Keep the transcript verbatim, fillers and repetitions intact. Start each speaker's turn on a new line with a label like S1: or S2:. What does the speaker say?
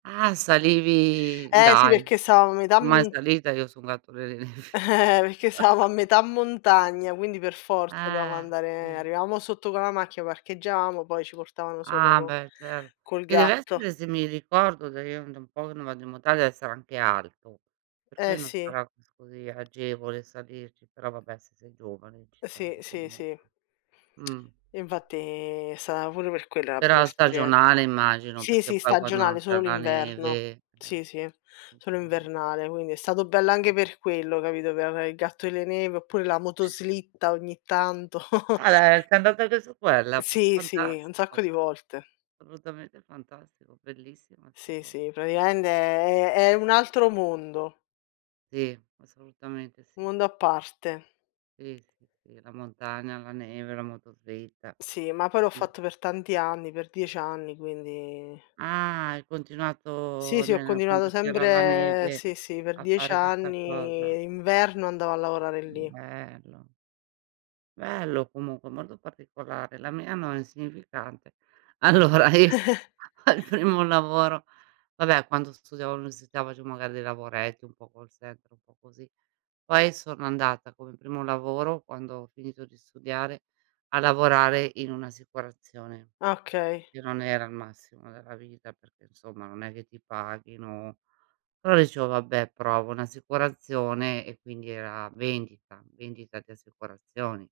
S1: Ah, salivi
S2: Eh, sì,
S1: dai.
S2: perché sava a metà
S1: Mai
S2: m
S1: salita io su un gatto delle nevi.
S2: Eh, perché savamo a metà montagna, quindi, per forza doveamo
S1: Eh,
S2: andare
S1: sì.
S2: arivamo sotto con la macchia, parcheaggiamo, poi ci portavano sopra
S1: Ah,
S2: co
S1: beh, cer
S2: col
S1: che
S2: gatto.
S1: dev'essere, se mi ricordo da io è da un po' che non vado in montagna, sarà anche alto, per
S2: Eh,
S1: cui non
S2: sì.
S1: sarà così agevole salirci. Però, vabbè, siete giovani, ci
S2: Sì,
S1: sali
S2: sì, sì.
S1: comunque. Mh.
S2: Infatti, è stata pure per quella la pu
S1: Però
S2: esperien
S1: stagionale, immagino,
S2: sì,
S1: perché
S2: sì,
S1: poi quando
S2: stagionale,
S1: non c'è
S2: solo
S1: la
S2: l'inverno.
S1: neve, eh
S2: Sì, sì, solo
S1: [unintelligible]
S2: invernale, quindi è stato bello
S1: Mh.
S2: anche per quello, capito, pe avè il gatto delle nevi oppure la motoslitta ogni tanto.
S1: Ah, le sei andata anche su quella? Fa
S2: Sì, sì, un sacco
S1: fantastico.
S2: di volte.
S1: solutamente fantastico. Bellissima 'sta
S2: Sì,
S1: cosa.
S2: sì, pratiamente è è è un altro mondo.
S1: Sì, assolutamente,
S2: u
S1: sì.
S2: mondo a parte.
S1: Sì, sì, sì, la montagna, la neve, la motoslitta.
S2: Sì, ma poi l'ho
S1: Sì.
S2: fatto per tanti anni, per diec anni, quindi
S1: Ah, hai
S2: Sì
S1: continuato
S2: sì, ho
S1: nel quando
S2: continuato
S1: c'era la
S2: sempre
S1: neve
S2: sì, sì, per
S1: a
S2: diec
S1: fare questa cosa.
S2: anni, inverno andavo a lavorare lì.
S1: Bello. Bello comunque, molto particolare. La mia no, è insignificante. Allora, io, al primo lavoro vabbè, quando studiavo all'università, facevo magari dei lavoretti, un po' call center, un po' così. Poi sono andata, come primo lavoro, quando ho finito di studiare, a lavorare in un'assicurazione,
S2: Okay.
S1: che non era il massimo della vita, perché, nsomma, non è che ti paghino però, dicevo: "Vabbè, provo un'assicurazione" e quindi era vendita, vendita di assicurazioni.